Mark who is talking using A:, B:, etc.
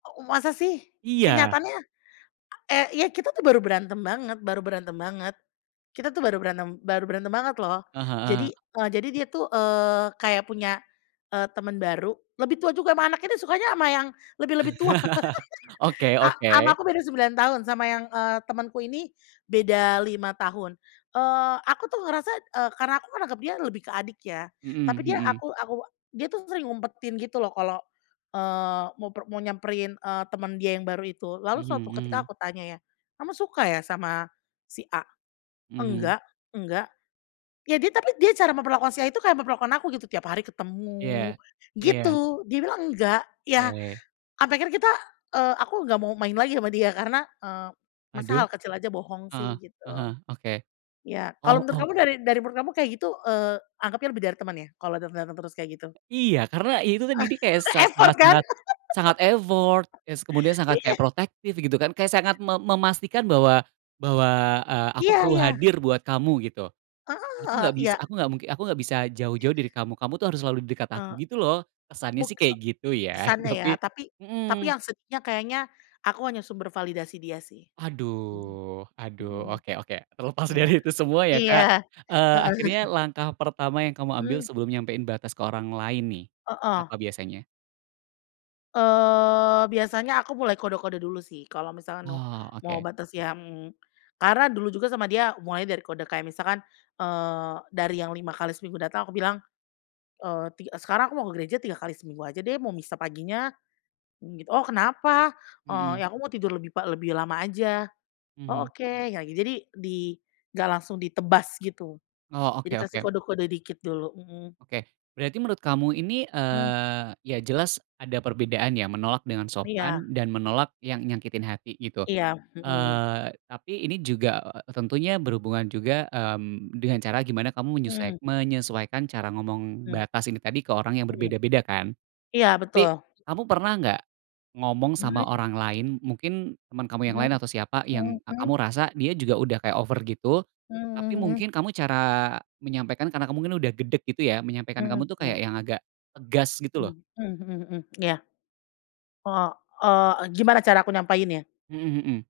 A: Ow masa sih,
B: Iya.
A: kenyataannya, e iya kita tuh baru berantem banget baru berantem banget. Kita tuh baru berantem baru berantem banget loh.
B: Eh, heeh.
A: Jadi, e jadi dia tuh, eee, kayak punya, e teman baru, lebih tua juga sama anaknya, dia sukanya sama yang lebih lebih tua
B: Oke
A: a sama
B: oke.
A: aku beda 9 tahun, sama yang, eee, temanku ini beda 5 tahun. Eee, aku tuh ngerasa ,e karena aku menganggap dia lebih ke adik ya. Tapi dia
B: Mhm.
A: aku aku dia tuh sering ngumpetin gitu loh kalau, eee, mau per mau nyamperin, eee, teman dia yang baru itu. Lalu suatu ketika
B: Mhm.
A: aku tanya ya, "kamu suka ya sama si A?"
B: Mhm.
A: "enggak enggak" ya dia tapi dia cara memperlakukan si A itu kayak memperlakukan aku gitu, tiap hari
B: Iya
A: ketemu,
B: iya.
A: gitu. Dia bilang nggak, ya,
B: Ke
A: sampe akhirnya kita, eee, aku nggak mau main lagi sama dia karena, eee, masa
B: Aduh,
A: hal kecil aja bohong
B: heeh
A: sih, gitu.
B: eh e oke,
A: Ya, kalau
B: oh
A: menurut
B: oh.
A: kamu dari dari menurut kamu kayak gitu, eee, anggapnya lebih dari teman ya, kalau dateng-dateng terus kayak gitu?
B: Iya, karena itu tadi, kayak sangat sangat
A: Effort kan?
B: sangat, sangat effort, kes kemudian sangat
A: Iya.
B: kayak protektif gitu kan, kayak sangat me memastikan bahwa bahwa, eee, "aku
A: Iya
B: perlu
A: iya.
B: hadir buat kamu" gitu.
A: Ah
B: "Aku nggak
A: hah,
B: bis
A: iya.
B: aku nggak mungki aku nggak bisa jauh-jauh dari kamu, kamu tuh harus selalu di dekat aku"
A: Eee
B: gitu loh. Kesannya sih kayak gitu ya,
A: Kesannya ya
B: tapi
A: tapi tapi
B: hmm.
A: yang sedihnya kayaknya, aku hanya sumber validasi dia sih. Mhm
B: Aduh, aduh,
A: Mhm.
B: oke oke, terlepas
A: Iya
B: dari itu semua ya
A: Iya,
B: Kak, eee, akhirnya
A: heeh.
B: langkah pertama yang kamu ambil,
A: Mmm.
B: sebelum nyampein batas ke orang lain nih,
A: Heeh.
B: apa biasanya?
A: Eee, biasanya aku mulai kode-kode dulu sih, kalau misalkan
B: Oh,
A: mau
B: oke.
A: batas yang karena dulu juga sama dia, hubungannya dari kode kayak misalkan, eee, dari yang 5x seminggu datang, aku bilang, "eee, ti sekarang aku mau gereja 3 kali seminggu aja deh, mau misa paginya." mmm, "Oh kenapa?"
B: Mhm.
A: "Ya aku mau tidur lebih pa lebih lama aja" "Oh
B: Mhm.
A: oke" ya gi jadi, di nggak langsung ditebas gitu.
B: Oh
A: Jadi
B: oke
A: kasih
B: oke.
A: kode-kode dikit dulu hmm.
B: Oke, berarti menurut kamu ini,
A: Hmm.
B: eee, ya jelas ada perbedaan ya, menolak dengan
A: Iya.
B: sopan dan menolak yang nyakitin hati, gitu.
A: Iya, mhm.
B: Eee, tapi ini juga tentunya berhubungan juga, mmm, dengan cara gimana kamu menyesuek
A: Mhm.
B: menyesuaikan cara ngomong
A: Mhm.
B: batas ini tadi, ke orang yang
A: Mhm.
B: berbeda-beda kan.
A: Iya betul.
B: Tapi, kamu pernah nggak ngomong sama
A: Mhm.
B: orang lain, mungkin teman kamu yang
A: Mhm.
B: lain atau siapa,
A: Mhm
B: yang
A: mhm.
B: kamu rasa dia juga udah kayak over gitu, tapi
A: Mhm mhm.
B: mungkin kamu cara, menyampaikan karena kamu mungkin udah gedek gitu ya, menyampaikan kamu
A: Mhm,
B: tuh kayak
A: mmm.
B: yang agak, tegas gitu loh.
A: Mhm hmm hmm, iya. O oh, e gimana cara aku nyampainnya?
B: Hmm hmm.